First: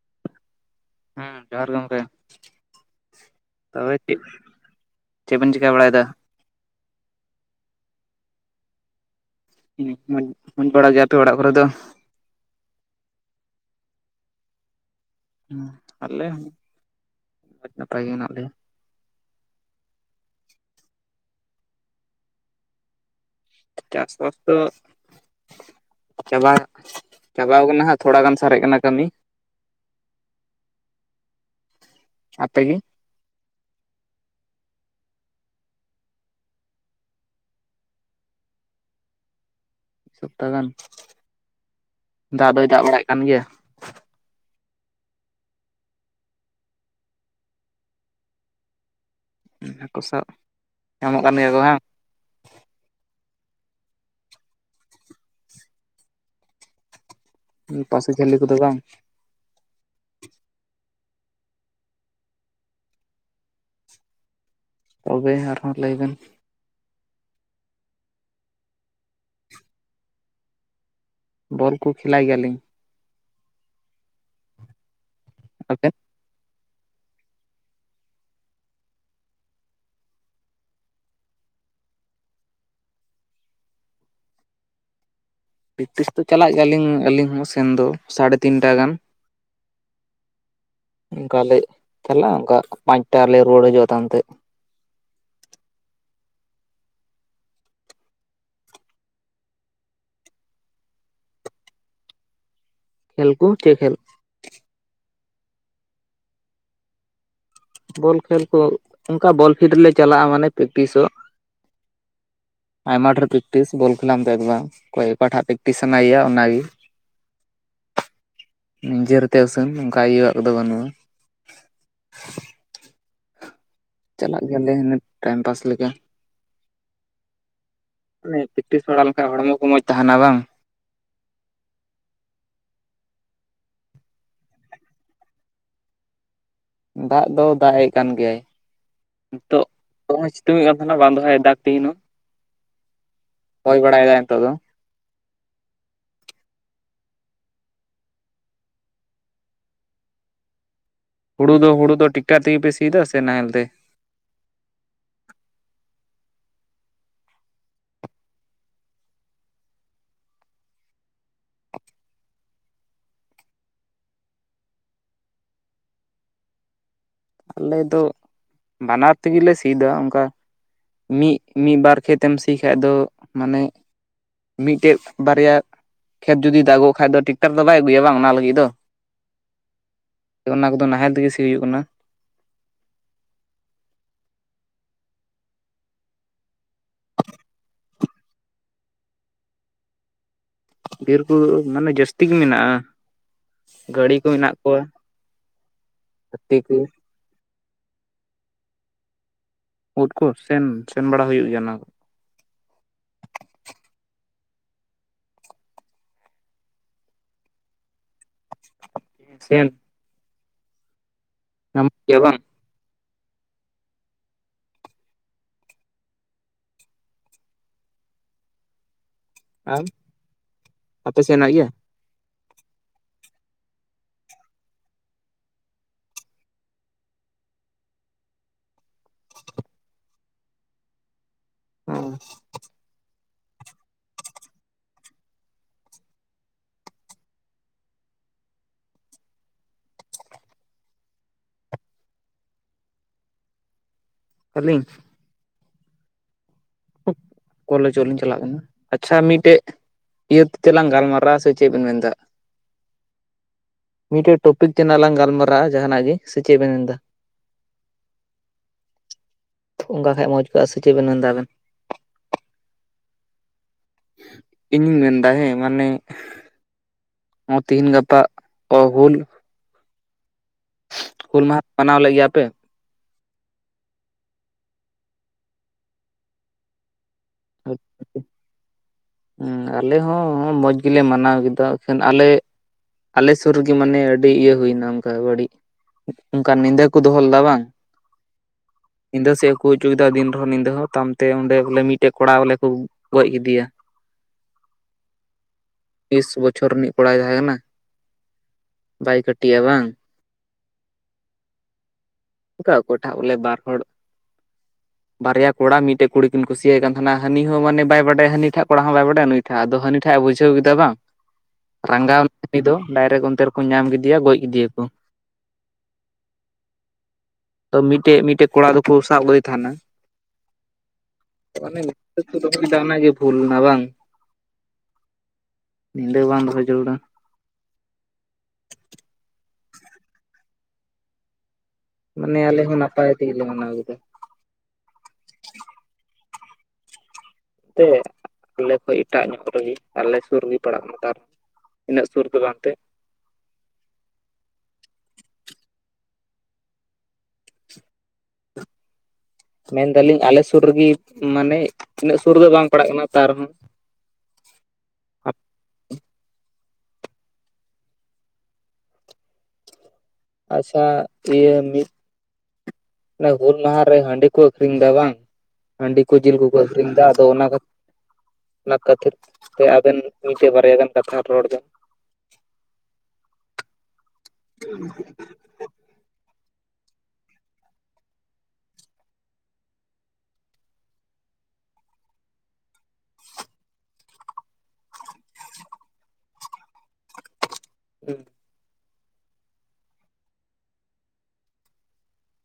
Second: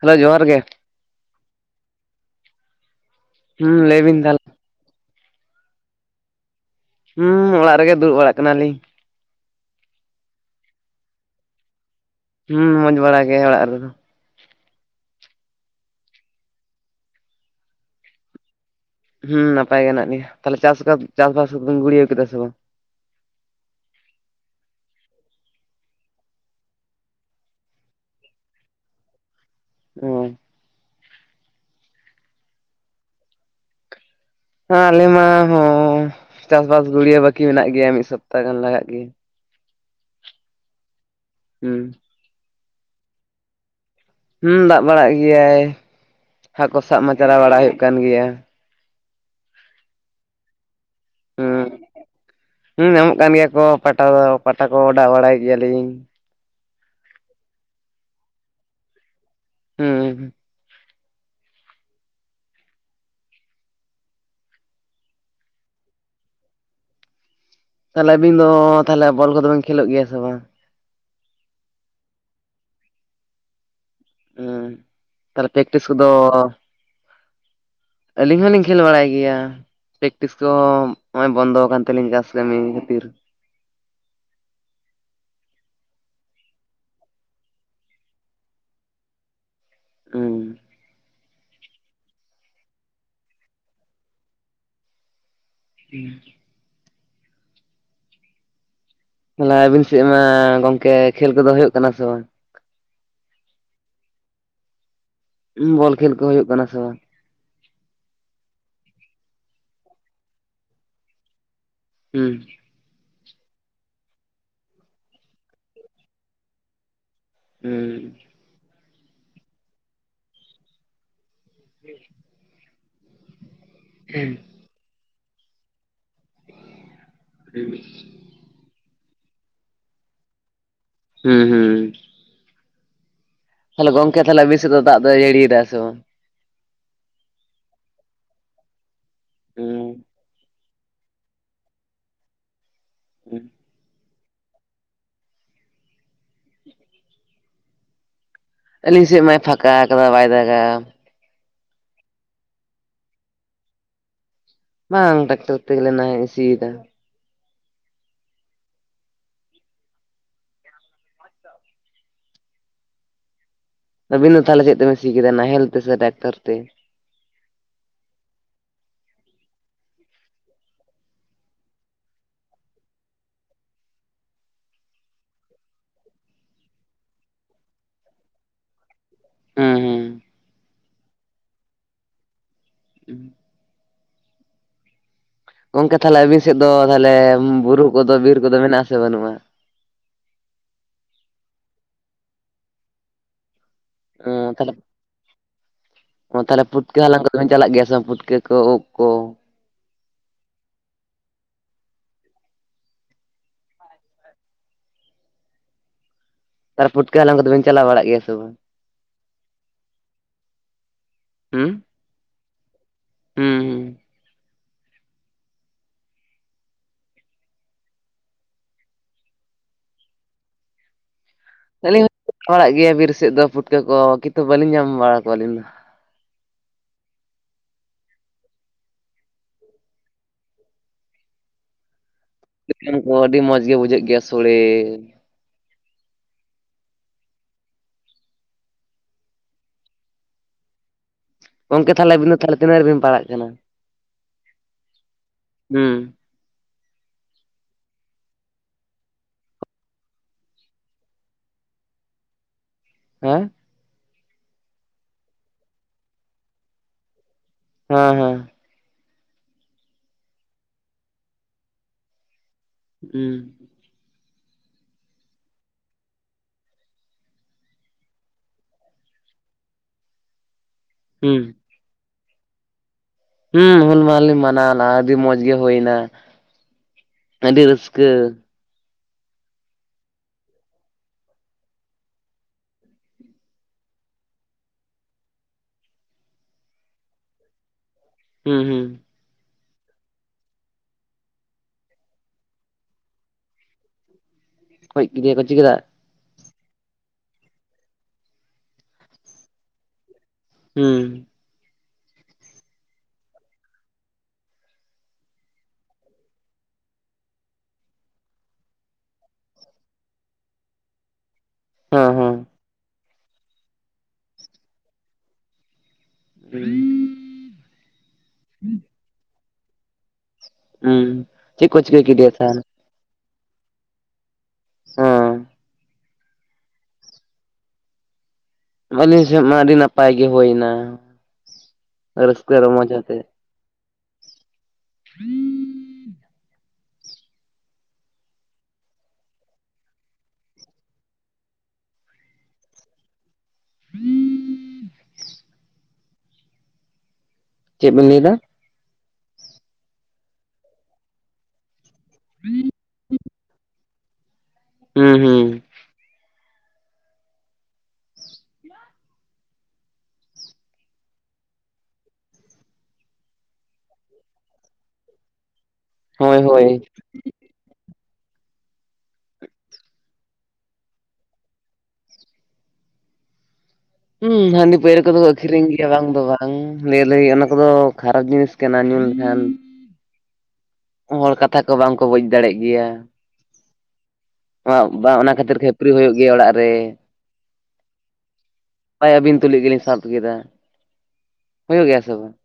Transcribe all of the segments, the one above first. Hello ᱡᱚᱦᱟᱨ ᱜᱮ᱾ ᱦᱮᱸ ᱡᱚᱦᱟᱨ ᱜᱮ ᱜᱚᱢᱠᱮ ᱦᱩᱸ ᱛᱚᱵᱮ ᱞᱟᱹᱭ ᱵᱤᱱ ᱪᱮᱫ ᱛᱟᱦᱚᱞᱮ ᱪᱮᱫ ᱵᱮᱱ ᱪᱮᱠᱟ ᱵᱟᱲᱟᱭᱮᱫᱫᱟ ᱦᱩᱸ ᱚᱲᱟᱜ ᱨᱮᱜᱮ ᱫᱩᱲᱩᱵ ᱵᱟᱲᱟᱜ ᱠᱟᱱᱟ ᱞᱤᱧ᱾ ᱦᱩᱸ ᱢᱚᱡᱽ ᱢᱚᱡᱽ ᱵᱟᱲᱟ ᱜᱮᱭᱟ ᱯᱮ ᱚᱲᱟᱜ ᱠᱚᱨᱮ ᱫᱚ ᱦᱩᱸ ᱢᱚᱡᱽ ᱵᱟᱲᱟ ᱜᱮ ᱚᱲᱟᱜ ᱨᱮᱫᱚ᱾ ᱟᱞᱮ ᱦᱚᱸ ᱟᱹᱰᱤ ᱱᱟᱯᱟᱭ ᱜᱮ ᱦᱮᱱᱟᱜ ᱞᱮᱭᱟ᱾ ᱦᱩᱸ ᱱᱟᱯᱟᱭ ᱜᱮ ᱦᱮᱱᱟᱜ ᱞᱮᱭᱟ ᱛᱟᱦᱚᱞᱮ ᱪᱟᱥ ᱠᱟᱥ ᱪᱟᱥᱵᱷᱟᱥ ᱠᱩᱵᱮᱱ ᱜᱩᱲᱭᱟᱹᱣ ᱠᱮᱫᱟ ᱥᱮ ᱵᱟᱝ ᱪᱟᱥᱵᱟᱥ ᱫᱚ ᱪᱟᱵᱟ ᱜᱚᱜ ᱪᱟᱵᱟᱣ ᱠᱟᱱᱟ ᱦᱟᱸᱜ ᱛᱷᱚᱲᱟ ᱜᱟᱱ ᱥᱟᱨᱮᱡ ᱠᱟᱱᱟ ᱠᱟᱹᱢᱤ ᱦᱚᱭ ᱟᱯᱮ ᱜᱮ ᱦᱟᱸ ᱟᱞᱮ ᱢᱟ ᱦᱚᱸ ᱪᱟᱥᱵᱟᱥ ᱜᱩᱲᱭᱟᱹ ᱵᱟᱹᱠᱤ ᱢᱮᱱᱟᱜ ᱜᱮᱭᱟ ᱢᱤᱫ ᱥᱚᱯᱛᱟ ᱜᱟᱱ ᱞᱟᱜᱟᱜ ᱜᱮᱭᱟ ᱥᱚᱯᱛᱟ ᱜᱟᱱ ᱦᱩᱸ ᱫᱟᱜ ᱫᱚᱭ ᱫᱟᱜ ᱵᱟᱲᱟᱭ ᱠᱟᱱ ᱜᱮᱭᱟ᱾ ᱦᱩᱸ ᱫᱟᱜ ᱵᱟᱲᱟ ᱮᱜᱜᱮᱭᱟᱭ ᱦᱟᱠᱚ ᱥᱟᱵ ᱢᱟ ᱪᱟᱞᱟᱣ ᱵᱟᱲᱟ ᱦᱩᱭᱩᱜ ᱠᱟᱱ ᱜᱮᱭᱟ᱾ ᱦᱟᱠᱚ ᱥᱟᱵ ᱧᱟᱢᱚᱜ ᱠᱟᱱ ᱜᱮᱭᱟ ᱠᱚ ᱦᱩᱸ ᱦᱟᱝ ᱦᱩᱸ ᱧᱟᱢᱚᱜ ᱠᱟᱱ ᱜᱮᱭᱟ ᱠᱚ ᱯᱟᱴᱟ ᱠᱚ ᱯᱟᱴᱟ ᱠᱚ ᱚᱰᱟᱣ ᱵᱟᱲᱟᱭ ᱜᱮᱭᱟ ᱞᱤᱧ᱾ ᱯᱟᱥᱤ ᱡᱷᱟᱹᱞᱤ ᱠᱚᱫᱚ ᱵᱟᱝ ᱦᱩᱸ ᱛᱚᱵᱮ ᱟᱨᱦᱚᱸ ᱞᱟᱹᱭ ᱵᱮᱱ ᱛᱟᱦᱚᱞᱮ ᱟᱵᱤᱱ ᱫᱚ ᱛᱟᱦᱚᱞᱮ ᱵᱚᱞ ᱠᱚᱫᱚ ᱵᱤᱱ ᱠᱷᱮᱞᱳᱜ ᱜᱮᱭᱟ ᱥᱮ ᱵᱟᱝ ᱵᱚᱞ ᱠᱚ ᱠᱷᱮᱞᱟᱭ ᱜᱮᱭᱟ ᱞᱤᱧ ᱦᱩᱸ ᱛᱟᱦᱚᱞᱮ ᱯᱮᱠᱴᱤᱥ ᱟᱵᱮᱱ ᱠᱚᱫᱚ ᱟᱹᱞᱤᱧ ᱦᱚᱞᱤᱧ ᱠᱷᱮᱞ ᱵᱟᱲᱟᱭ ᱜᱮᱭᱟ᱾ ᱯᱮᱠᱴᱤᱥ ᱠᱚᱢ ᱱᱚᱜᱼᱚᱭ ᱵᱚᱱᱫᱚ ᱟᱠᱟᱱ ᱛᱟᱹᱞᱤᱧ ᱪᱟᱥ ᱠᱟᱹᱢᱤ ᱠᱷᱟᱹᱛᱤᱨ ᱯᱮᱠᱴᱤᱥ ᱫᱚ ᱪᱟᱞᱟᱜ ᱜᱮᱭᱟ ᱞᱤᱧ ᱟᱹᱞᱤᱧ ᱦᱚᱸ ᱥᱮᱱ ᱫᱚ ᱥᱟᱲᱮ ᱛᱤᱱᱴᱟ ᱜᱟᱱ ᱦᱩᱸ ᱚᱝᱠᱟ ᱞᱮ ᱪᱟᱞᱟᱜ-ᱟ ᱚᱱᱠᱟ ᱯᱟᱸᱪᱴᱟ ᱨᱮᱞᱤ ᱨᱩᱣᱟᱹᱲ ᱦᱟᱹᱡᱩᱜ ᱛᱟᱲᱟᱢ ᱛᱮ [unintelligible] ᱞᱟᱭ ᱵᱤᱱ ᱥᱮ ᱢᱟ ᱜᱚᱝᱠᱮ ᱠᱷᱮᱞ ᱠᱚᱫᱚ ᱦᱩᱭᱩᱜ ᱠᱟᱱᱟ ᱥᱮ ᱵᱟᱝ ᱠᱷᱮᱞ ᱠᱩ ᱪᱮᱫ ᱠᱷᱮᱞ ᱵᱚᱞ ᱠᱷᱮᱞ ᱠᱚ ᱦᱩᱭᱩᱜ ᱠᱟᱱᱟ ᱥᱮ ᱵᱟᱝ ᱵᱚᱞ ᱠᱷᱮᱞ ᱠᱚ ᱚᱱᱠᱟ ᱵᱚᱞ ᱯᱷᱤᱰ ᱨᱮᱞᱮ ᱪᱟᱞᱟᱜᱼᱟ ᱢᱟᱱᱮ ᱯᱮᱠᱴᱤᱥᱚᱜ ᱦᱩᱸ ᱟᱭᱢᱟ ᱰᱷᱮᱨ ᱯᱮᱠᱴᱤᱥ ᱵᱚᱞ ᱠᱷᱮᱞᱟᱢ ᱫᱮᱠ ᱵᱟ ᱚᱠᱚᱭ ᱚᱠᱟᱴᱟᱜ ᱯᱮᱠᱴᱤᱥ ᱥᱟᱱᱟᱭ ᱮᱭᱟ ᱚᱱᱟ ᱜᱮ ᱦᱩᱸ ᱱᱤᱡᱮᱨ ᱛᱮ ᱩᱥᱟ. ᱱ ᱚᱱᱠᱟ ᱤᱭᱟ. ᱣᱟᱜ ᱠᱚᱫᱚ ᱵᱟᱹᱱᱩᱜᱼᱟ᱾ [unintelligible] ᱪᱟᱞᱟᱜ ᱜᱮᱭᱟᱞᱮ [unintelligible] ᱴᱟᱭᱤᱢ ᱯᱟᱥ ᱞᱮᱠᱟ [unintelligible] ᱢᱟᱱᱮ ᱯᱮᱠᱴᱤᱥ ᱵᱟᱲᱟ ᱞᱮᱱᱠᱷᱟᱱ ᱦᱚᱲᱢᱚ ᱠᱚ ᱢᱚᱡᱽ ᱛᱟᱦᱮᱱᱟ ᱵᱟᱝ ᱦᱩᱸ ᱦᱩᱸ ᱛᱟᱦᱚᱞᱮ ᱜᱚᱝᱠᱮ ᱛᱟᱦᱚᱞᱮ ᱟ. ᱵᱤᱱ ᱥᱮᱫ ᱫᱚ ᱫᱟᱜ ᱫᱚᱭ ᱡᱟᱹᱲᱤᱭ ᱫᱟ ᱥᱮ ᱵᱟᱝ ᱫᱟᱜ ᱫᱚ ᱫᱟᱜ ᱮᱫ ᱠᱟᱱ ᱜᱮᱭᱟᱭ ᱱᱤᱛᱚᱜ ᱛᱩᱸᱜᱮᱸᱫᱽ ᱠᱟᱱ ᱛᱟᱦᱮᱱᱚᱜ ᱵᱟᱝ ᱫᱚ ᱦᱟᱡ ᱮ ᱫᱟᱜ ᱛᱤᱦᱤᱧ ᱦᱚᱸ ᱦᱚᱭ ᱵᱟᱲᱟᱭ ᱫᱟᱭ ᱱᱤᱛᱚᱜ ᱫᱚ ᱟᱹᱞᱤᱧ ᱥᱮᱫ ᱢᱟᱭ ᱯᱷᱟᱸᱠᱟ ᱟᱠᱟᱫᱟ ᱵᱟᱭ ᱫᱟᱜᱟ ᱦᱩᱲᱩ ᱫᱚ ᱦᱩᱲᱩ ᱫᱚ ᱴᱤᱠᱴᱟᱨ ᱛᱮᱜᱮ ᱯᱮ ᱥᱤᱫᱟ ᱥᱮ ᱱᱟᱦᱮᱞ ᱛᱮ ᱵᱟᱝ ᱴᱮᱠᱴᱟᱨ ᱛᱮᱜᱮᱞᱮ ᱱᱟᱦᱮ ᱥᱤᱭ ᱫᱟ ᱟᱹᱵᱤᱱ ᱫᱚ ᱛᱟᱦᱚᱞᱮ ᱪᱮᱫ ᱛᱮ ᱵᱮᱱ ᱥᱤ ᱠᱮᱫᱟ ᱱᱟᱦᱮᱞ ᱛᱮ ᱥᱮ ᱴᱮᱠᱴᱟᱨ ᱛᱮ ᱟᱞᱮ ᱫᱚ ᱵᱟᱱᱟᱨ ᱛᱮᱜᱤ ᱞᱮ ᱥᱤᱭ ᱫᱟ ᱚᱱᱠᱟ ᱢᱤᱫ ᱢᱤᱫ ᱵᱟᱨ ᱠᱷᱮᱛᱮᱢ ᱥᱤ ᱠᱷᱟᱡ ᱫᱚ ᱢᱟᱱᱮ ᱢᱤᱫᱴᱮᱡ ᱵᱟᱨᱭᱟ ᱠᱷᱮᱛ ᱡᱩᱫᱤ ᱫᱟᱜᱚᱜᱚ ᱠᱷᱟᱡ ᱫᱚ ᱴᱮᱠᱴᱟᱨ ᱫᱚ ᱵᱟᱭ ᱟᱹᱜᱩᱭᱟ ᱵᱟᱝ ᱚᱱᱟ ᱞᱟᱹᱜᱤᱫ ᱫᱚ ᱦᱩᱸ ᱦᱩᱸ ᱾ ᱚᱱᱟ ᱠᱚᱫᱚ ᱱᱟᱦᱮᱞ ᱛᱮᱜᱮ ᱥᱤ ᱦᱩᱭᱩᱜ ᱠᱟᱱᱟ ᱾ ᱦᱩᱸ ᱜᱚᱝᱠᱮ ᱛᱟᱦᱚᱞᱮ ᱟᱵᱤᱱ ᱥᱮᱫ ᱫᱚ ᱛᱟᱦᱚᱞᱮ ᱵᱩᱨᱩ ᱠᱚᱫᱚ ᱵᱤᱨ ᱠᱚᱫᱚ ᱢᱮᱱᱟᱜᱼᱟ ᱥᱮ ᱵᱟᱹᱱᱩᱜᱼᱟ? ᱵᱤᱨ ᱠᱚ ᱢᱟᱱᱮ ᱡᱟᱹᱥᱛᱤ ᱜᱮ ᱢᱮᱱᱟᱜᱼᱟ ᱾ ᱚ ᱦᱟᱹᱛᱤ ᱛᱟᱦᱚᱞᱮ ᱠᱚ ᱯᱩᱴᱠᱟᱹ ᱦᱟᱞᱟᱝ ᱠᱚ ᱪᱟᱞᱟᱜ ᱜᱮᱭᱟ ᱥᱮ ᱯᱩᱴᱠᱟᱹ ᱠᱚ ᱩᱫ ᱠᱚ ᱩᱫ ᱠᱚ ᱥᱮᱱ ᱥᱮᱱ ᱵᱟᱲᱟ ᱦᱩᱭᱩᱜ ᱜᱮᱭᱟ ᱚᱱᱟ ᱠᱚ ᱛᱟᱨ ᱯᱩᱴᱠᱟᱹ ᱦᱟᱞᱟᱝ ᱠᱚᱫᱚ ᱵᱮᱱ ᱪᱟᱞᱟᱣ ᱵᱟᱲᱟ ᱜᱮᱭᱟ ᱥᱮ ᱵᱟᱝ? ᱥᱮᱸᱱ ᱦᱩᱸ ᱟᱢ ᱪᱮᱫ ᱦᱚᱸ ᱵᱟᱝ ᱦᱩᱸ ᱦᱩᱸ ᱟᱨ ᱟᱯᱮ ᱥᱮᱱ ᱦᱮᱱᱟᱜ ᱜᱮᱭᱟ ᱟᱹᱞᱤᱧ ᱦᱚᱸᱞᱤᱧ ᱦᱮᱡ ᱵᱟᱲᱟᱜ ᱜᱮᱭᱟ ᱵᱤᱨ ᱥᱮᱫ ᱫᱚ ᱯᱩᱴᱠᱟᱹ ᱠᱚ ᱠᱤᱱᱛᱩ ᱵᱟᱹᱞᱤᱧ ᱧᱟᱢ ᱵᱟᱲᱟ ᱠᱚᱣᱟ ᱟᱹᱞᱤᱧ ᱫᱚ ᱾ [inaudible] ᱚ ᱾ ᱠᱚ ᱟᱹᱰᱤ ᱢᱚᱡᱽ ᱜᱮ ᱵᱩᱡᱷᱟᱹᱜ ᱜᱮᱭᱟ ᱥᱳᱲᱮ ᱾ ᱜᱚᱢᱠᱮ ᱛᱟᱦᱚᱞᱮ ᱟᱵᱤᱱ ᱫᱚ ᱛᱤᱱᱟᱹᱜ ᱨᱮᱵᱤᱱ ᱯᱟᱲᱟᱜ ᱠᱟᱱᱟ? ᱟᱸᱞᱤᱧ ᱦᱩᱸ ᱾ ᱠᱚᱞᱮᱡᱚᱜ ᱞᱤᱧ ᱪᱟᱞᱟᱜ ᱠᱟᱱᱟ ᱾ ᱟᱪᱪᱷᱟ ᱢᱤᱫᱴᱮᱡ ᱤᱭᱟᱹ ᱛᱮ ᱛᱮᱞᱟᱝ ᱜᱟᱞᱢᱟᱨᱟᱣᱟ ᱥᱮ ᱪᱮᱫ ᱵᱮᱱ ᱢᱮᱱ ᱮᱫᱟ ᱾ ᱦᱮᱸ ᱾ ᱢᱤᱫᱴᱮᱡ ᱴᱚᱯᱤᱠ ᱛᱮᱱᱟᱜ ᱞᱟᱝ ᱜᱟᱞᱢᱟᱨᱟᱜᱼᱟ ᱡᱟᱦᱟᱱᱟᱜ ᱜᱮ ᱥᱮ ᱪᱮᱫ ᱵᱮᱱ ᱢᱮᱱ ᱫᱟ ᱾ ᱦᱳᱭ ᱦᱳᱭ ᱾ ᱚᱱᱠᱟ ᱠᱷᱟᱡ ᱢᱚᱡᱽ ᱠᱚᱜᱼᱟ ᱥᱮ ᱪᱮᱫ ᱵᱮᱱ ᱢᱮᱱᱫᱟ ᱟᱵᱮᱱ ᱦᱩᱸ ᱾ ᱤᱧᱤᱧ ᱢᱮᱱ ᱫᱟ ᱦᱮᱸ ᱢᱟᱱᱮ ᱦᱚᱸ ᱛᱤᱦᱤᱧ ᱜᱟᱯᱟ ᱠᱚ ᱦᱩᱞ ᱦᱩᱸ ᱦᱩᱞ ᱢᱟᱦᱟ ᱢᱟᱱᱟᱣ ᱞᱮᱜ ᱜᱮᱭᱟ ᱯᱮ ᱦᱩᱸ ᱦᱩᱞ ᱢᱟᱦᱟ ᱞᱤᱧ ᱢᱟᱱᱟᱣᱱᱟ ᱟᱹᱰᱤ ᱢᱚᱸᱡᱽ ᱜᱮ ᱦᱩᱭᱱᱟ ᱟᱹᱰᱤ ᱨᱟᱹᱥᱠᱟᱹ ᱾ ᱦᱩᱸ ᱟᱞᱮ ᱦᱚᱸ ᱢᱚᱸᱡᱽ ᱜᱮᱞᱮ ᱢᱟᱱᱟᱣ ᱠᱮᱫᱟ ᱮ ᱠᱷᱟᱱ ᱟᱞᱮ ᱟᱞᱮ ᱥᱩᱨ ᱨᱮᱜᱮ ᱢᱟᱱᱮ ᱟᱹᱰᱤ ᱤᱭᱟᱹ ᱦᱩᱭᱱᱟ ᱚᱱᱠᱟ ᱵᱟᱹᱲᱤᱡ ᱚᱱᱠᱟᱱ ᱧᱤᱫᱟᱹ ᱠᱚ ᱫᱚᱦᱚ ᱞᱮᱫᱟ ᱵᱟᱝ ᱦᱩᱸ ᱦᱩᱸ ᱧᱤᱫᱟᱹ ᱥᱮᱫ ᱠᱚ ᱦᱩᱭ ᱪᱚ ᱠᱮᱫᱟ ᱫᱤᱱ ᱨᱮᱦᱚᱸ ᱧᱤᱫᱟᱹ ᱦᱚᱸ ᱛᱟᱭᱚᱢᱛᱮ ᱚᱸ ᱵᱚᱞᱮ ᱢᱤᱫ ᱢᱤᱫᱴᱮᱡ ᱠᱚᱲᱟ ᱦᱚᱞᱮ ᱠᱚ ᱜᱚᱡ ᱠᱮᱫᱮᱭᱟ ᱾ ᱜᱚᱡ ᱠᱮᱫᱮᱭᱟ ᱠᱚ ᱪᱮᱫ ᱪᱤᱠᱟᱹ? ᱵᱤᱥ ᱵᱚᱪᱷᱚᱨ ᱨᱤᱱᱤᱡ ᱠᱚᱲᱟᱭ ᱛᱟᱦᱮᱸ ᱠᱟᱱᱟ ᱵᱟᱭ ᱠᱟᱹᱴᱤᱡᱼᱟ ᱵᱟᱝ ᱦᱩᱸ ᱚᱱᱠᱟ ᱚᱠᱚᱴᱟᱜ ᱵᱚᱞᱮ ᱵᱟᱨ ᱦᱚᱲ ᱵᱟᱨᱭᱟ ᱠᱚᱲᱟ ᱢᱤᱫᱴᱮᱱ ᱠᱩᱲᱤ ᱠᱤᱱ ᱠᱩᱥᱤᱭᱟᱭ ᱠᱟᱱ ᱛᱟᱦᱮᱱᱟ ᱦᱟᱱᱤ ᱦᱚᱸ ᱢᱟᱱᱮ ᱵᱟᱭ ᱵᱟᱰᱟᱭ ᱦᱟᱹᱱᱤ ᱴᱷᱟᱜ ᱠᱚᱲᱟ ᱦᱚᱸ ᱵᱟᱭ ᱵᱟᱰᱟᱭᱟ ᱱᱩᱭ ᱟ ᱟᱫᱚ ᱦᱟᱹᱱᱤ ᱴᱟᱜ ᱮ ᱵᱩᱡᱷᱟᱹᱣ ᱠᱮᱫᱟ ᱵᱟᱝ ᱨᱟᱸᱜᱟᱣ ᱮᱱᱟ ᱫᱚ ᱰᱟᱭᱨᱮᱠᱴ ᱚᱱᱛᱮ ᱨᱮᱠᱚ ᱧᱟᱢ ᱠᱮᱫᱮᱭᱟ ᱜᱚᱡ ᱠᱮᱫᱤᱭᱟ ᱠᱚ ᱾ [unintelligible] ᱛᱚ ᱢᱤᱫᱴᱮᱡ ᱢᱤᱫᱴᱮᱱ ᱠᱚᱲᱟ ᱫᱚᱠᱚ ᱥᱟᱵ ᱟᱹᱜᱩᱭ ᱛᱟᱦᱮᱱᱟ ᱾ ᱦᱮᱸ ᱦᱩᱸ ᱪᱮᱫ ᱚᱱᱮ ᱠᱚ ᱪᱤᱠᱟᱹ ᱧᱤᱫᱟᱹ ᱜᱮ ᱠᱮᱫᱮᱭᱟ ᱠᱚ ᱛᱟᱦᱚᱞᱮ ᱫᱚᱦᱚᱭ ᱫᱟ ᱚᱱᱟ ᱜᱮ ᱵᱷᱩᱞ ᱱᱟ ᱵᱟᱝ [unintelligible] ᱧᱤᱫᱟᱹ ᱵᱟᱝ ᱫᱚᱦᱚ ᱡᱟᱹᱨᱩᱲᱟ ᱟᱹᱞᱤᱧ ᱥᱮᱫ ᱢᱟ ᱟᱹᱰᱤ ᱱᱟᱯᱟᱭ ᱜᱮ ᱦᱩᱭᱱᱟ᱾ ᱨᱟᱹᱥᱠᱟᱹ ᱨᱚᱢᱚᱡᱽ ᱟᱛᱮᱜ ᱪᱮ ᱢᱟᱱᱟ ᱠᱮᱫᱟ [inaudible] ᱛᱮ ᱟᱞᱮ ᱠᱷᱚᱡ ᱮᱴᱟᱜ ᱧᱚᱜ ᱨᱮᱜᱮ, ᱟᱞᱮ ᱥᱩᱨ ᱜᱮ ᱯᱟᱲᱟᱜ ᱱᱮᱛᱟᱨ ᱤᱱᱟᱹᱜ ᱥᱩᱨ ᱫᱚ ᱵᱟᱝ ᱛᱮ [inaudible] ᱪᱮᱫ ᱵᱮᱱ ᱞᱟᱹᱭ ᱫᱟ ᱢᱮᱱᱫᱟᱞᱤᱧ ᱟᱞᱮ ᱥᱩᱨ ᱨᱮᱜᱮ ᱢᱟᱱᱮ ᱤᱱᱟᱹᱜ ᱥᱩᱨ ᱨᱮ ᱫᱚ ᱵᱟᱝ ᱯᱟᱲᱟᱜ ᱠᱟᱱᱟ ᱛᱟ ᱨᱮᱦᱚᱸ ᱦᱩᱸ ᱦᱩᱸ ᱟᱪᱪᱷᱟ ᱤᱭᱟᱹ ᱢᱤᱫ ᱦᱩᱞ ᱢᱟᱦᱟ ᱨᱮ ᱦᱟᱺᱰᱤ ᱠᱚ ᱟᱹᱠᱷᱨᱤᱧ ᱮᱫᱟ ᱵᱟᱝ᱾ ᱦᱟᱺᱰᱤ ᱠᱚ ᱡᱤᱞ ᱦᱳᱭ ᱠᱚᱠᱚ ᱦᱳᱭ ᱟᱹᱷᱨᱤᱧ ᱮᱫᱟ ᱟᱫᱚ ᱚᱱᱟ ᱚᱱᱟ ᱠᱷᱟᱹᱛᱤᱨ ᱛᱮ ᱟᱵᱮᱱ ᱢᱤᱫᱴᱮᱱ ᱵᱟᱨᱭᱟ ᱜᱟᱱ ᱠᱟᱛᱷᱟ ᱨᱚᱲ ᱵᱮᱱ ᱾ [inaudible] ᱦᱩᱸ ᱦᱟᱹᱰᱤ [unintelligible] ᱟᱹᱠᱷᱨᱤᱧ ᱜᱮᱭᱟ ᱵᱟᱝ ᱫᱚ ᱵᱟᱝ ᱞᱟᱹᱭ ᱚᱱᱟ ᱠᱚᱫᱚ ᱠᱷᱟᱨᱟᱯ ᱡᱤᱱᱤᱥ ᱠᱟᱱᱟ᱾ ᱧᱩ ᱞᱮᱠᱷᱟᱱ ᱦᱚᱲ ᱠᱟᱛᱷᱟ ᱠᱚ ᱵᱟᱝ ᱠᱚ ᱵᱩᱡᱽ ᱫᱟᱲᱮᱜ ᱜᱮᱭᱟ᱾ ᱵᱟᱝ ᱚᱱᱟ ᱠᱷᱟᱹᱛᱤᱨ ᱠᱷᱟᱹᱯᱟᱹᱨᱤ ᱦᱩᱭᱩᱜ ᱜᱮᱭᱟ ᱚᱲᱟᱜ ᱨᱮ [unintelligible] ᱟᱹᱵᱤᱱ ᱛᱩᱞᱩᱡ ᱜᱮᱞᱤᱧ ᱥᱟᱵ ᱠᱮᱫᱟ᱾ ᱦᱩᱭᱩᱜ ᱜᱮᱭᱟ ᱥᱮ ᱵᱟᱝ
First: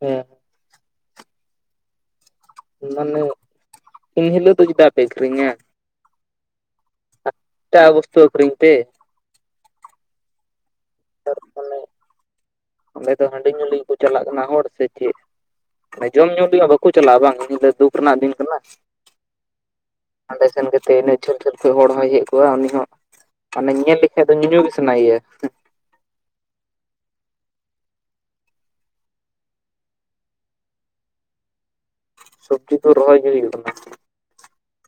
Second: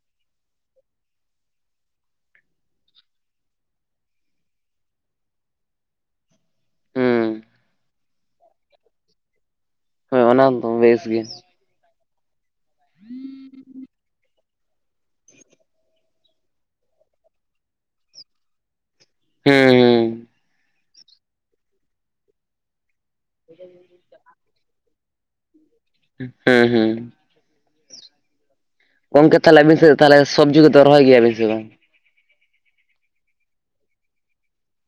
ᱦᱮᱸ ᱢᱟᱱᱮ ᱮᱱ ᱦᱤᱞᱳᱜ ᱫᱚ ᱪᱮᱫᱟᱜ ᱯᱮ ᱟᱹᱠᱷᱨᱤᱧᱟ ᱦᱩᱸ ᱮᱴᱟᱜ ᱵᱚᱥᱛᱩ ᱟᱹᱠᱷᱨᱤᱧ ᱯᱮ ᱦᱳᱭ ᱚᱱᱟ ᱫᱚ ᱵᱮᱥ ᱜᱮ᱾ ᱢᱟᱱᱮ ᱚᱸᱰᱮ ᱫᱚ ᱦᱟᱺᱰᱤ ᱧᱩ ᱞᱟᱹᱜᱤᱫ ᱜᱮᱠᱚ ᱪᱟᱞᱟᱜ ᱠᱟᱱᱟ᱾ᱦᱚᱲ ᱥᱮ ᱪᱮᱫ? ᱡᱚᱢ ᱧᱩ ᱛᱮᱭᱟᱜ ᱵᱟᱠᱚ ᱪᱟᱞᱟᱜ-ᱟ, ᱵᱟᱝ ᱩᱱ ᱫᱚ ᱫᱩᱠ ᱨᱮᱱᱟᱜ ᱫᱤᱱ ᱠᱟᱱᱟ᱾ ᱦᱮᱸ ᱦᱟᱸᱰᱮ ᱥᱮᱱ ᱠᱟᱛᱮᱜ ᱤᱱᱟᱹ ᱡᱷᱟᱹᱞ ᱡᱷᱟᱹᱞ ᱠᱷᱚᱱᱚᱡ ᱦᱚᱲ ᱦᱚᱸᱭ ᱦᱮᱡ ᱠᱚᱜ-ᱟ ᱩᱱᱤ ᱦᱚᱸ ᱢᱟᱱᱮ ᱧᱮᱞ ᱞᱮᱠᱷᱟᱡ ᱫᱚ ᱧᱩ ᱜᱮ ᱥᱟᱱᱟᱭᱮᱭᱟ᱾ ᱦᱮᱸ ᱦᱮᱸ ᱠᱚᱢᱠᱮ ᱛᱟᱦᱚᱞᱮ ᱟᱵᱤᱱ ᱥᱮ ᱛᱟᱦᱚᱞᱮ ᱥᱚᱵᱽᱡᱤ ᱠᱚᱫᱚ ᱨᱚᱦᱚᱭ ᱜᱮᱭᱟᱵᱤᱱ ᱥᱮ ᱵᱟᱝ? ᱥᱚᱵᱽᱡᱤ ᱠᱚ ᱨᱚᱦᱚᱭ ᱜᱮ ᱦᱩᱭᱩᱜ ᱠᱟᱱᱟ᱾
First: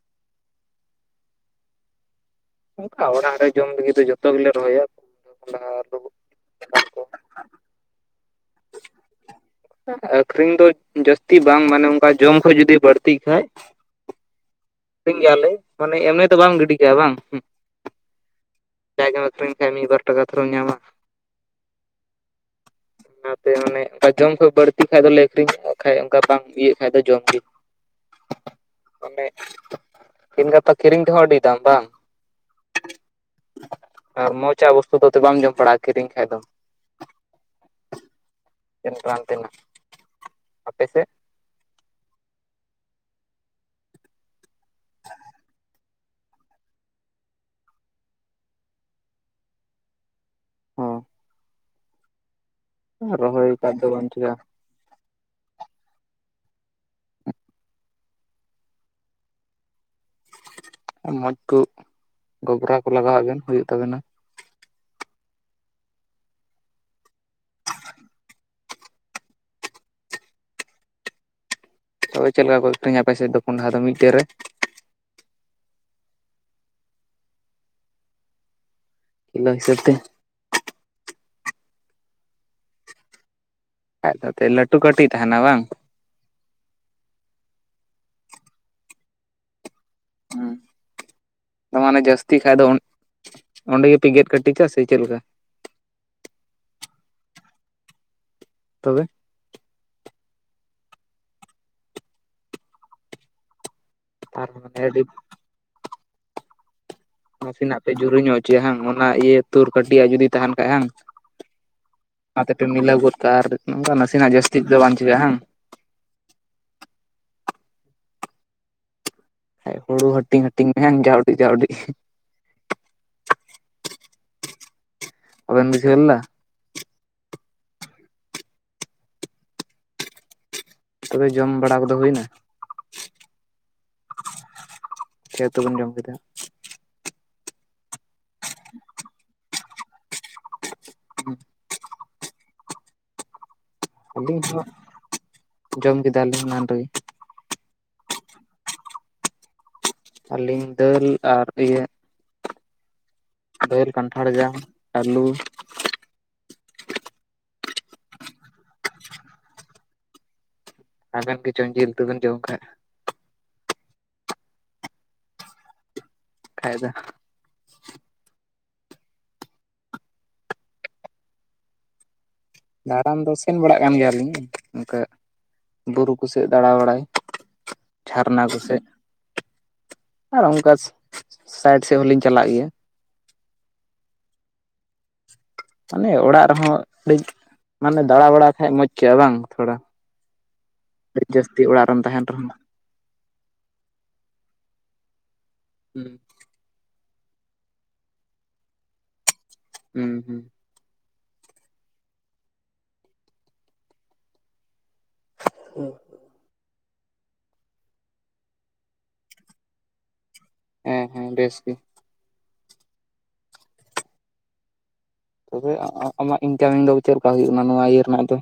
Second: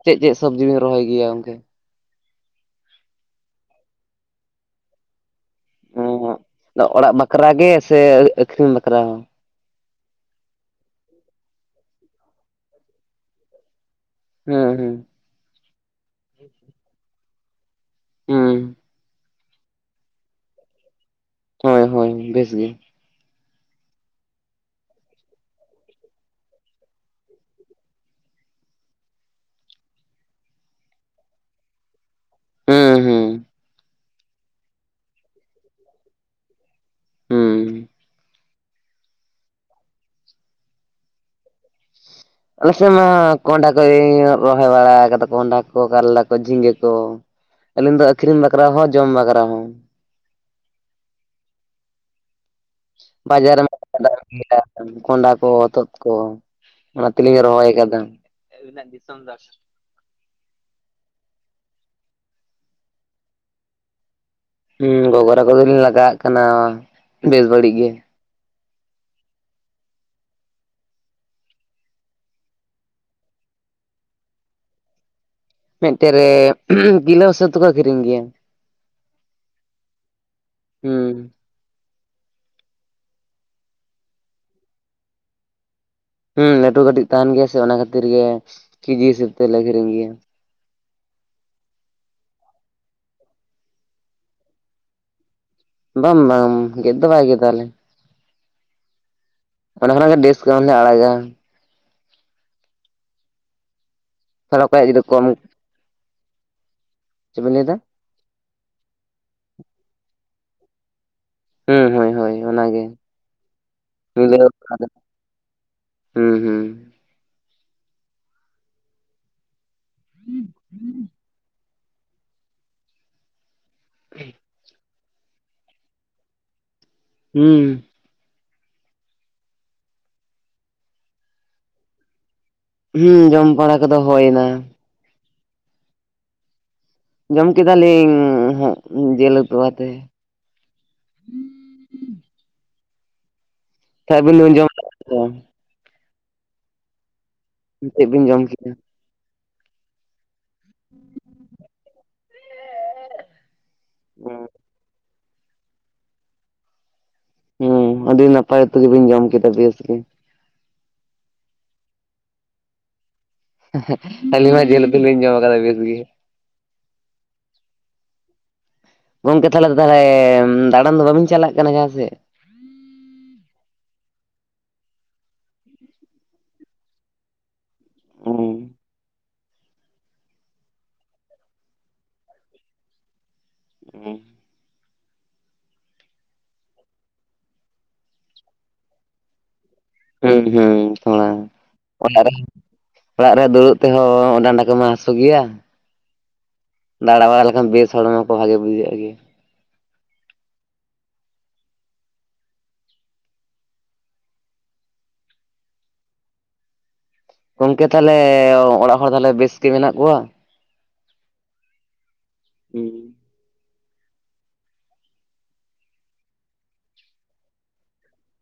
ᱪᱮᱫ ᱪᱮᱫ ᱥᱚᱵᱽᱡᱤ ᱵᱤᱱ ᱨᱚᱦᱚᱭ ᱜᱮᱭᱟ ᱜᱚᱢᱠᱮ? ᱚᱱᱠᱟ ᱚᱲᱟᱜ ᱨᱮ ᱡᱚᱢ ᱞᱟᱹᱜᱤᱫ ᱫᱚ ᱡᱚᱛᱚ ᱜᱮᱞᱮ ᱨᱚᱦᱚᱭᱟ ᱠᱚᱸᱰᱷᱟ ᱚᱜ ᱚᱲᱟᱜ ᱵᱟᱠᱷᱨᱟ ᱜᱮ, ᱥᱮ ᱟᱹᱠᱷᱨᱤᱧ ᱵᱟᱠᱷᱨᱟ ᱦᱚᱸ ᱟᱹᱠᱷᱨᱤᱧ ᱫᱚ ᱡᱟᱹᱥᱛᱤ ᱵᱟᱝ ᱢᱟᱱᱮ ᱚᱱᱠᱟ ᱡᱚᱢ ᱠᱷᱚᱡ ᱡᱩᱫᱤ ᱵᱟᱹᱲᱛᱤᱜ ᱠᱷᱟᱡ ᱦᱮᱸ ᱦᱮᱸ ᱟᱹᱠᱷᱨᱤᱧ ᱜᱮᱭᱟᱞᱮ ᱢᱟᱱᱮ ᱮᱢᱱᱤ ᱫᱚ ᱵᱟᱢ ᱜᱤᱰᱤ ᱠᱟᱭᱟ ᱵᱟᱝ ᱦᱩᱸ ᱯᱮ ᱜᱮ ᱟᱹᱠᱷᱨᱤᱧ ᱠᱟᱸᱜ ᱢᱤᱫ ᱵᱟᱨ ᱴᱟᱠᱟ ᱛᱚᱢ ᱧᱟᱢᱟ᱾ ᱦᱳᱭ ᱦᱳᱭ ᱵᱮᱥ ᱜᱮ᱾ ᱚᱱᱟᱛᱮ ᱢᱟᱱᱮ ᱚᱱᱠᱟ ᱡᱚᱢ ᱠᱷᱚᱡ ᱵᱟᱹᱲᱛᱤ ᱠᱷᱟᱡ ᱫᱚᱞᱮ ᱟᱹᱠᱷᱨᱤᱧ ᱠᱷᱟᱡ ᱚᱱᱠᱟ ᱵᱟᱝ ᱤᱭᱟᱹᱜ ᱠᱷᱟᱡ ᱫᱚ ᱡᱚᱢᱜᱮ᱾ ᱚᱱᱮ ᱛᱮᱦᱤᱧ ᱜᱟᱯᱟ ᱠᱤᱨᱤᱧ ᱛᱮᱦᱚᱸ ᱟᱹᱰᱤ ᱫᱟᱢ ᱵᱟᱝ ᱦᱮᱸ ᱦᱮᱸ ᱟᱨ ᱢᱚᱸᱡᱽ ᱟᱜ ᱵᱚᱥᱛᱩ ᱫᱚ ᱵᱟᱢ ᱡᱚᱢ ᱵᱟᱲᱟᱭ ᱠᱤᱨᱤᱧ ᱠᱷᱟᱡ ᱫᱚ ᱦᱮᱸ ᱛᱤᱱ ᱠᱟᱱ ᱛᱤᱱᱟᱹᱜ ᱟᱯᱮ ᱥᱮᱫ ᱟᱞᱮ ᱥᱮᱫ ᱢᱟ ᱠᱚᱱᱰᱟᱦᱟ ᱠᱚ, ᱤᱧ ᱨᱚᱦᱚᱭ ᱵᱟᱲᱟ ᱠᱟᱫᱟ ᱠᱚᱱᱰᱟᱦᱟ ᱠᱚ, ᱠᱟᱨᱞᱟ ᱠᱚ, ᱡᱷᱤᱸᱜᱟᱹ ᱠᱚ, ᱟᱹᱞᱤᱧ ᱫᱚ ᱟᱠᱷᱨᱤᱧ ᱵᱟᱠᱷᱨᱟ ᱦᱚᱸ ᱡᱚᱢ ᱵᱟᱠᱷᱨᱟ ᱦᱚᱸ ᱾ ᱦᱚᱸ ᱨᱚᱦᱚᱭ ᱵᱟᱡᱟᱨ ᱨᱮ ᱠᱟᱫ ᱫᱚ ᱵᱟᱢ ᱪᱤᱠᱟᱹ [inaudible] ᱠᱚᱱᱰᱟᱦᱟ ᱠᱚ ᱦᱚᱛᱚᱫ ᱠᱚ ᱚᱱᱟ ᱛᱮᱞᱤᱧ ᱨᱚᱦᱚᱭ ᱟᱠᱟᱫᱟ ᱟᱹᱵᱤᱱᱟᱜ ᱫᱤᱥᱚᱢ ᱫᱚ ᱢᱚᱸᱡᱽ ᱠᱚ ᱜᱚᱜᱽᱨᱟ ᱠᱚ ᱞᱟᱜᱟᱣᱟᱜ ᱵᱮᱱ ᱦᱩᱭᱩᱜ ᱛᱟᱵᱮᱱᱟ ᱾ ᱦᱩᱸ ᱜᱚᱜᱽᱨᱟ ᱠᱚᱫᱚᱞᱤᱧ ᱞᱟᱜᱟᱣᱟᱜ ᱠᱟᱱᱟ ᱵᱮᱥ ᱵᱟᱹᱲᱤᱡ ᱜᱮ ᱛᱚᱵᱮ ᱪᱮᱫ ᱞᱮᱠᱟ ᱠᱚ ᱟᱠᱷᱨᱤᱧᱼᱟ ᱟᱯᱮ ᱥᱮᱫ ᱫᱚ ᱠᱚᱱᱰᱟᱦᱟ ᱫᱚ ᱢᱤᱫᱴᱮᱱ ᱨᱮ? ᱢᱤᱫᱴᱮᱡ ᱨᱮ ᱠᱤᱞᱳ ᱦᱤᱥᱟᱹᱵ ᱛᱮᱠᱚ ᱟᱠᱷᱨᱤᱧ ᱜᱮᱭᱟ ᱾ ᱠᱤᱞᱳ ᱦᱤᱥᱟᱹᱵ ᱛᱮ? ᱦᱩᱸ ᱾ [unintelligible] ᱞᱟᱹᱴᱩ ᱠᱟᱹᱴᱤᱡ ᱛᱟᱦᱮᱱᱟ ᱵᱟᱝ? ᱦᱩᱸ ᱞᱟᱹᱴᱩ ᱠᱟᱹᱴᱤᱡ ᱛᱟᱦᱮᱱ ᱜᱮᱭᱟ ᱥᱮ ᱚᱱᱟ ᱠᱷᱟᱹᱛᱤᱨ ᱜᱮ ᱠᱮᱡᱤ ᱦᱤᱥᱟᱹᱵ ᱛᱮᱞᱮ ᱟᱠᱷᱤᱨᱤᱧ ᱜᱮᱭᱟ ᱾ ᱦᱩᱸ ᱾ ᱢᱟᱱᱮ ᱡᱟᱹᱥᱛᱤ ᱠᱷᱟᱡᱽ ᱫᱚ ᱚᱸᱰᱮ ᱜᱮᱯᱮ ᱜᱮᱫ ᱠᱟᱹᱴᱤᱡᱟ ᱥᱮ ᱪᱮᱫ ᱞᱮᱠᱟ? ᱵᱟᱝ ᱵᱟᱝ ᱜᱮᱫ ᱫᱚ ᱵᱟᱝ ᱜᱮᱫ ᱟᱞᱮ ᱾ ᱛᱚᱵᱮ? ᱚᱱᱟ ᱠᱷᱚᱱᱟᱜ ᱜᱮ ᱰᱤᱥᱠᱟᱣᱩᱱᱴ ᱞᱮ ᱟᱲᱟᱜᱟ ᱾ ᱛᱷᱚᱲᱟ ᱚᱠᱚᱭᱟᱜ ᱡᱩᱫᱤ ᱠᱚᱢ [unintelligible] ᱪᱮᱫ ᱵᱤᱱ ᱞᱟᱹᱭᱫᱟ ᱱᱟᱥᱮᱱᱟᱜ ᱯᱮ ᱡᱩᱨᱟᱹ ᱧᱚᱜ ᱦᱚᱪᱚᱭᱟ ᱵᱟᱝ ᱚᱱᱟ ᱤᱭᱟᱹ ᱛᱳᱨ ᱠᱟᱹᱴᱤᱡ ᱟᱜ ᱡᱩᱫᱤ ᱛᱟᱦᱮᱱ ᱠᱷᱟᱡᱽ ᱦᱮᱸ ᱦᱟᱝ ᱦᱩᱸ ᱦᱳᱭ ᱦᱳᱭ ᱚᱱᱟᱛᱮ ᱯᱮ ᱚᱱᱟᱜᱮ ᱢᱤᱞᱟᱹᱣ ᱜᱚᱫ ᱠᱟᱜᱼᱟ ᱟᱨ ᱱᱚᱝᱠᱟ ᱱᱟᱥᱮᱱᱟᱜ ᱢᱤᱞᱟᱹᱣ ᱡᱟᱹᱥᱛᱤ ᱛᱮᱫᱚ ᱟᱠᱟᱫᱟ᱾ ᱵᱟᱝ ᱪᱤᱠᱟᱹᱜᱼᱟ ᱵᱟᱝ? ᱦᱩᱸ ᱦᱩᱸ ᱾ ᱦᱩᱲᱩ ᱦᱟᱹᱴᱤᱧ ᱦᱟᱹᱴᱤᱧ ᱢᱮ ᱡᱟᱣᱰᱤ ᱡᱟᱣᱰᱤ ᱾ [inaudible] ᱵᱟᱵᱮᱱ ᱵᱩᱡᱷᱣ ᱞᱮᱫᱟ? ᱦᱩᱸ ᱾ ᱛᱚᱵᱮ ᱡᱚᱢ ᱵᱟᱲᱟ ᱠᱚᱫᱚ ᱦᱩᱭᱱᱟ? ᱦᱩᱸ ᱡᱚᱢ ᱵᱟᱲᱟ ᱠᱚᱫᱚ ᱦᱳᱭᱱᱟ ᱾ ᱪᱮᱫ ᱩᱛᱩ ᱵᱮᱱ ᱡᱚᱢ ᱠᱮᱫᱟ? ᱡᱚᱢ ᱠᱮᱫᱟᱞᱤᱧ ᱦᱟᱸᱜ ᱡᱮᱞ ᱩᱛᱩ ᱟᱛᱮ ᱾ [inaudible] ᱟᱹᱵᱤᱱ ᱟᱹᱞᱤᱧ ᱵᱤᱱ ᱦᱚᱸ ᱡᱚᱢ ᱠᱮᱫᱟ ᱥᱮ ᱵᱟᱝ? ᱡᱚᱢ ᱠᱮᱫᱟᱞᱤᱧ ᱮᱱᱟᱱ ᱨᱮᱜᱮ ᱾ ᱪᱮᱫ ᱵᱤᱱ ᱡᱚᱢ ᱠᱮᱫᱼᱟ? ᱟᱹᱞᱤᱧ ᱫᱟᱹᱞ ᱟᱨ ᱤᱭᱟᱹ ᱾ ᱫᱟᱹᱞ, ᱠᱟᱱᱴᱷᱟᱲ ᱡᱟᱝ, ᱟᱹᱞᱩ ᱾ ᱦᱩᱸ ᱟᱹᱰᱤ ᱱᱟᱯᱟᱭ ᱩᱛᱩ ᱜᱮᱵᱤᱱ ᱡᱚᱢ ᱠᱮᱫᱟ ᱵᱮᱥ ᱜᱮ ᱾ ᱟᱵᱮᱱ ᱠᱤᱪᱚᱝᱧ ᱡᱤᱞ ᱩᱛᱩ ᱵᱮᱱ ᱡᱚᱢ ᱠᱷᱟᱜ ᱾ ᱟᱹᱞᱤ ᱢᱟ ᱡᱮᱞ ᱩᱛᱩ ᱞᱤᱧ ᱡᱚᱢ ᱠᱟᱫᱟ ᱵᱮᱥ ᱜᱮ ᱾ ᱠᱷᱟᱡ ᱫᱚ ᱜᱚᱢᱠᱮ ᱛᱟᱦᱚᱞᱮ ᱛᱟᱦᱚᱞᱮ ᱫᱟᱸᱬᱟᱱ ᱫᱚ ᱵᱟᱹᱵᱤᱱ ᱪᱟᱞᱟᱜ ᱠᱟᱱᱟ ᱡᱟᱦᱟᱸ ᱥᱮᱫ? ᱫᱟᱸᱬᱟᱱ ᱫᱚ ᱥᱮᱱ ᱵᱟᱲᱟᱜ ᱠᱟᱱ ᱜᱮᱭᱟᱞᱤᱧ ᱚᱝᱠᱟ ᱾ ᱵᱩᱨᱩ ᱠᱩ ᱥᱮᱫ ᱫᱟᱬᱟ ᱵᱟᱲᱟᱭ ᱾ ᱡᱷᱟᱨᱱᱟ ᱦᱩᱸ ᱠᱚᱥᱮᱫ ᱟᱨ ᱚᱱᱠᱟ ᱥᱟᱭᱤᱰ ᱥᱮᱫ ᱦᱚᱸ ᱞᱤᱧ ᱪᱟᱞᱟᱜ ᱜᱮᱭᱟ ᱾ [unintelligible] ᱟᱞᱮ ᱚᱲᱟᱜ ᱨᱮᱦᱚᱸ ᱟᱹᱰᱤ ᱢᱟᱱᱮ ᱫᱟᱬᱟ ᱵᱟᱲᱟᱭ ᱠᱷᱟᱡᱽ ᱢᱚᱸᱡᱽ ᱠᱚᱜᱼᱟ ᱵᱟᱝ ᱛᱷᱚᱲᱟ ᱦᱩᱸ ᱾ ᱟᱹᱰᱤ ᱛᱷᱚᱲᱟ ᱡᱟᱹᱥᱛᱤ ᱚᱲᱟᱜ ᱨᱮᱢ ᱛᱟᱦᱮᱱ ᱨᱮᱦᱚᱸ ᱾ ᱚᱲᱟᱜ ᱨᱮ ᱫᱩᱲᱩᱵ ᱛᱮᱦᱚᱸ ᱰᱟᱸᱱᱰᱟ ᱠᱚᱢᱟ ᱦᱟᱥᱳ ᱜᱮᱭᱟ ᱾ ᱦᱩᱸ ᱾ ᱫᱟᱬᱟ ᱵᱟᱲᱟ ᱞᱮᱠᱷᱟᱱ ᱵᱮᱥ ᱦᱚᱲᱢᱚ ᱠᱚ ᱵᱷᱟᱜᱮ ᱵᱩᱡᱷᱟᱹᱜᱼᱟ ᱜᱮᱭᱟ ᱾ ᱦᱩᱸ ᱦᱩᱸ ᱾ ᱦᱩᱸ ᱾ ᱜᱚᱢᱠᱮ ᱛᱟᱦᱞᱮ ᱚᱲᱟᱜ ᱦᱚᱲ ᱛᱟᱦᱞᱮ ᱵᱮᱥ ᱜᱮ ᱢᱮᱱᱟᱜ ᱠᱚᱣᱟ ᱦᱮᱸ ᱦᱮᱸ ᱵᱮᱥ ᱜᱮ ᱦᱩᱸ ᱛᱚᱵᱮ ᱟᱢᱟᱜ ᱤᱱᱠᱟᱢᱤᱝ ᱫᱚ ᱪᱮᱫ ᱞᱮᱠᱟ ᱦᱩᱭᱩᱜ ᱠᱟᱱᱟ ᱱᱚᱣᱟ ᱤᱭᱟᱹ ᱨᱮᱱᱟᱜ ᱫᱚ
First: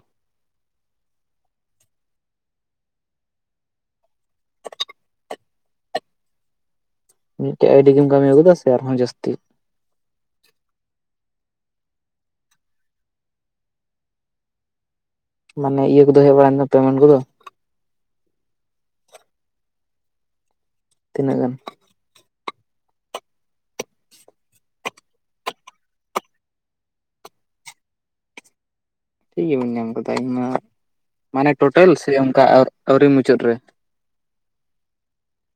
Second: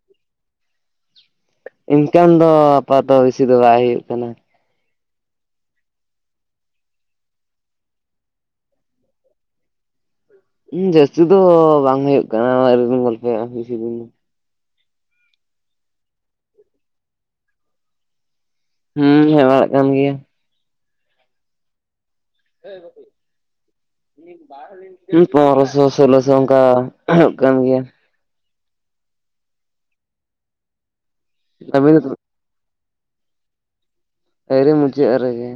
ᱤᱱᱠᱟᱢ ᱫᱚ ᱟᱯᱟᱛᱚ ᱵᱤᱥᱤ ᱫᱚ ᱵᱟᱭ ᱦᱳᱭᱳᱜ ᱠᱟᱱᱟ ᱢᱤᱫᱴᱮᱡ ᱟᱭᱰᱤ ᱜᱮᱢ ᱠᱟᱹᱢᱤᱭᱟ ᱥᱮ ᱟᱨᱦᱚᱸ ᱡᱟᱹᱥᱛᱤ ᱡᱟᱹᱥᱛᱤ ᱫᱚ ᱵᱟᱝ ᱦᱩᱭᱩᱜ ᱠᱟᱱᱟ ᱳᱭᱨᱳᱠᱚᱢ ᱵᱚᱞᱛᱮ ᱵᱤᱥᱤ ᱫᱤᱱ ᱫᱚ ᱢᱟᱱᱮ ᱤᱭᱟᱹ ᱠᱚᱫᱚ ᱦᱮᱡ ᱵᱟᱲᱟᱭ ᱱᱟ ᱯᱮᱢᱮᱸᱴ ᱠᱚᱫᱚ ᱦᱩᱸ ᱦᱮᱡ ᱵᱟᱲᱟᱜ ᱠᱟᱱ ᱜᱮᱭᱟ ᱛᱤᱱᱟᱹᱜ ᱜᱟᱱ [unintelligible] ᱯᱚᱱᱨᱚᱥᱚ ᱥᱳᱞᱳᱥᱚ ᱚᱱᱠᱟ ᱦᱩᱭᱩᱜ ᱠᱟᱱ ᱜᱮᱭᱟ ᱴᱷᱤᱠ ᱜᱮ ᱵᱟᱹᱧ ᱧᱟᱢ ᱟᱠᱟᱫᱟ ᱤᱧ ᱢᱟ ᱢᱟᱱᱮ ᱴᱳᱴᱮᱞ ᱟᱹᱵᱤᱱ ᱫᱚ ᱥᱮ ᱚᱱᱠᱟ ᱟᱹᱣᱨᱤ ᱢᱩᱪᱟᱹᱫ ᱨᱮ ᱟᱣᱨᱤ ᱢᱩᱪᱟᱹᱫ ᱨᱮᱜᱮ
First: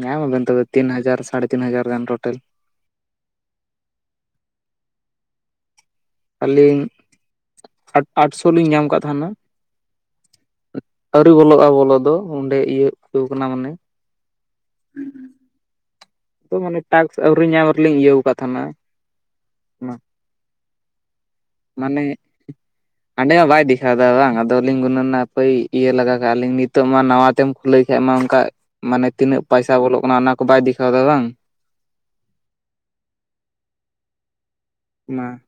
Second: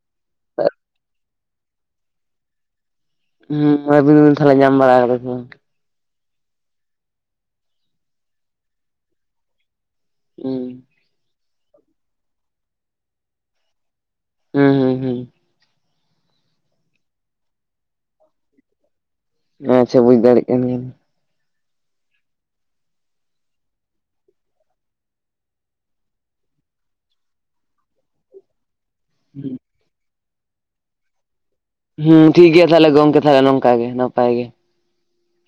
ᱧᱟᱢᱟᱵᱮᱱ ᱛᱚᱵᱮ ᱛᱤᱱ ᱦᱟᱡᱟᱨ ᱥᱟᱲᱮ ᱛᱤᱱ ᱦᱟᱡᱟᱨ ᱜᱟᱱ ᱴᱳᱴᱮᱞ ᱦᱩᱸ ᱟᱵᱤᱱ ᱛᱟᱦᱞᱮ ᱧᱟᱢ ᱵᱟᱲᱟ ᱠᱟᱫᱟ ᱥᱮ ᱵᱟᱝ ᱟᱹᱞᱤᱧ ᱟᱴᱥᱳ ᱞᱤᱧ ᱧᱟᱢ ᱟᱠᱟᱫ ᱛᱟᱦᱮᱱᱟ ᱦᱩᱸ ᱟᱹᱣᱨᱤ ᱵᱚᱞᱚᱜᱼᱟ ᱵᱚᱞᱚ ᱫᱚ ᱚᱸᱰᱮ ᱤᱭᱟᱹ ᱟᱠᱟᱱᱟ ᱢᱟᱱᱮ ᱦᱩᱸ ᱦᱩᱸ ᱦᱩᱸ ᱛᱳ ᱢᱟᱱᱮ ᱴᱟᱠᱥ ᱟᱹᱣᱨᱤ ᱧᱟᱢ ᱨᱮᱞᱤᱧ ᱤᱭᱟᱹᱣ ᱠᱟᱫ ᱛᱟᱦᱮᱱᱟ ᱟᱪᱪᱷᱟ ᱵᱩᱡ ᱫᱟᱲᱭᱟᱜ ᱠᱟᱱ ᱜᱤᱭᱟᱧ ᱢᱟᱱᱮ ᱦᱟᱸᱰᱮ ᱢᱟ ᱵᱟᱭ ᱫᱮᱠᱷᱟᱣ ᱫᱟ ᱵᱟᱝ ᱟᱫᱚᱞᱤᱧ ᱜᱩᱱᱚᱱᱟ ᱦᱟᱯᱚᱭ ᱤᱭᱟᱹᱞᱟᱜᱟ ᱠᱟᱜᱼᱟ ᱞᱤᱧ ᱱᱤᱛ ᱛᱚ ᱢᱟ ᱱᱟᱣᱟ ᱛᱮᱢ ᱠᱷᱩᱞᱟᱣ ᱠᱷᱟᱡ ᱢᱟ ᱚᱱᱠᱟ ᱢᱟᱱᱮ ᱛᱤᱱᱟᱹᱜ ᱯᱟᱭᱥᱟ ᱵᱚᱞᱚᱜ ᱠᱟᱱᱟ ᱚᱱᱟ ᱠᱚ ᱵᱟᱭ ᱫᱮᱠᱷᱟᱣ ᱫᱟ ᱵᱟᱝ ᱦᱮᱸ ᱴᱷᱤᱠ ᱜᱮᱭᱟ ᱛᱟᱦᱞᱮ ᱜᱚᱝᱠᱮ ᱛᱟᱦᱚᱞᱮ ᱱᱚᱝᱠᱟ ᱜᱮ ᱱᱟᱯᱟᱭ ᱜᱮ ᱢᱟ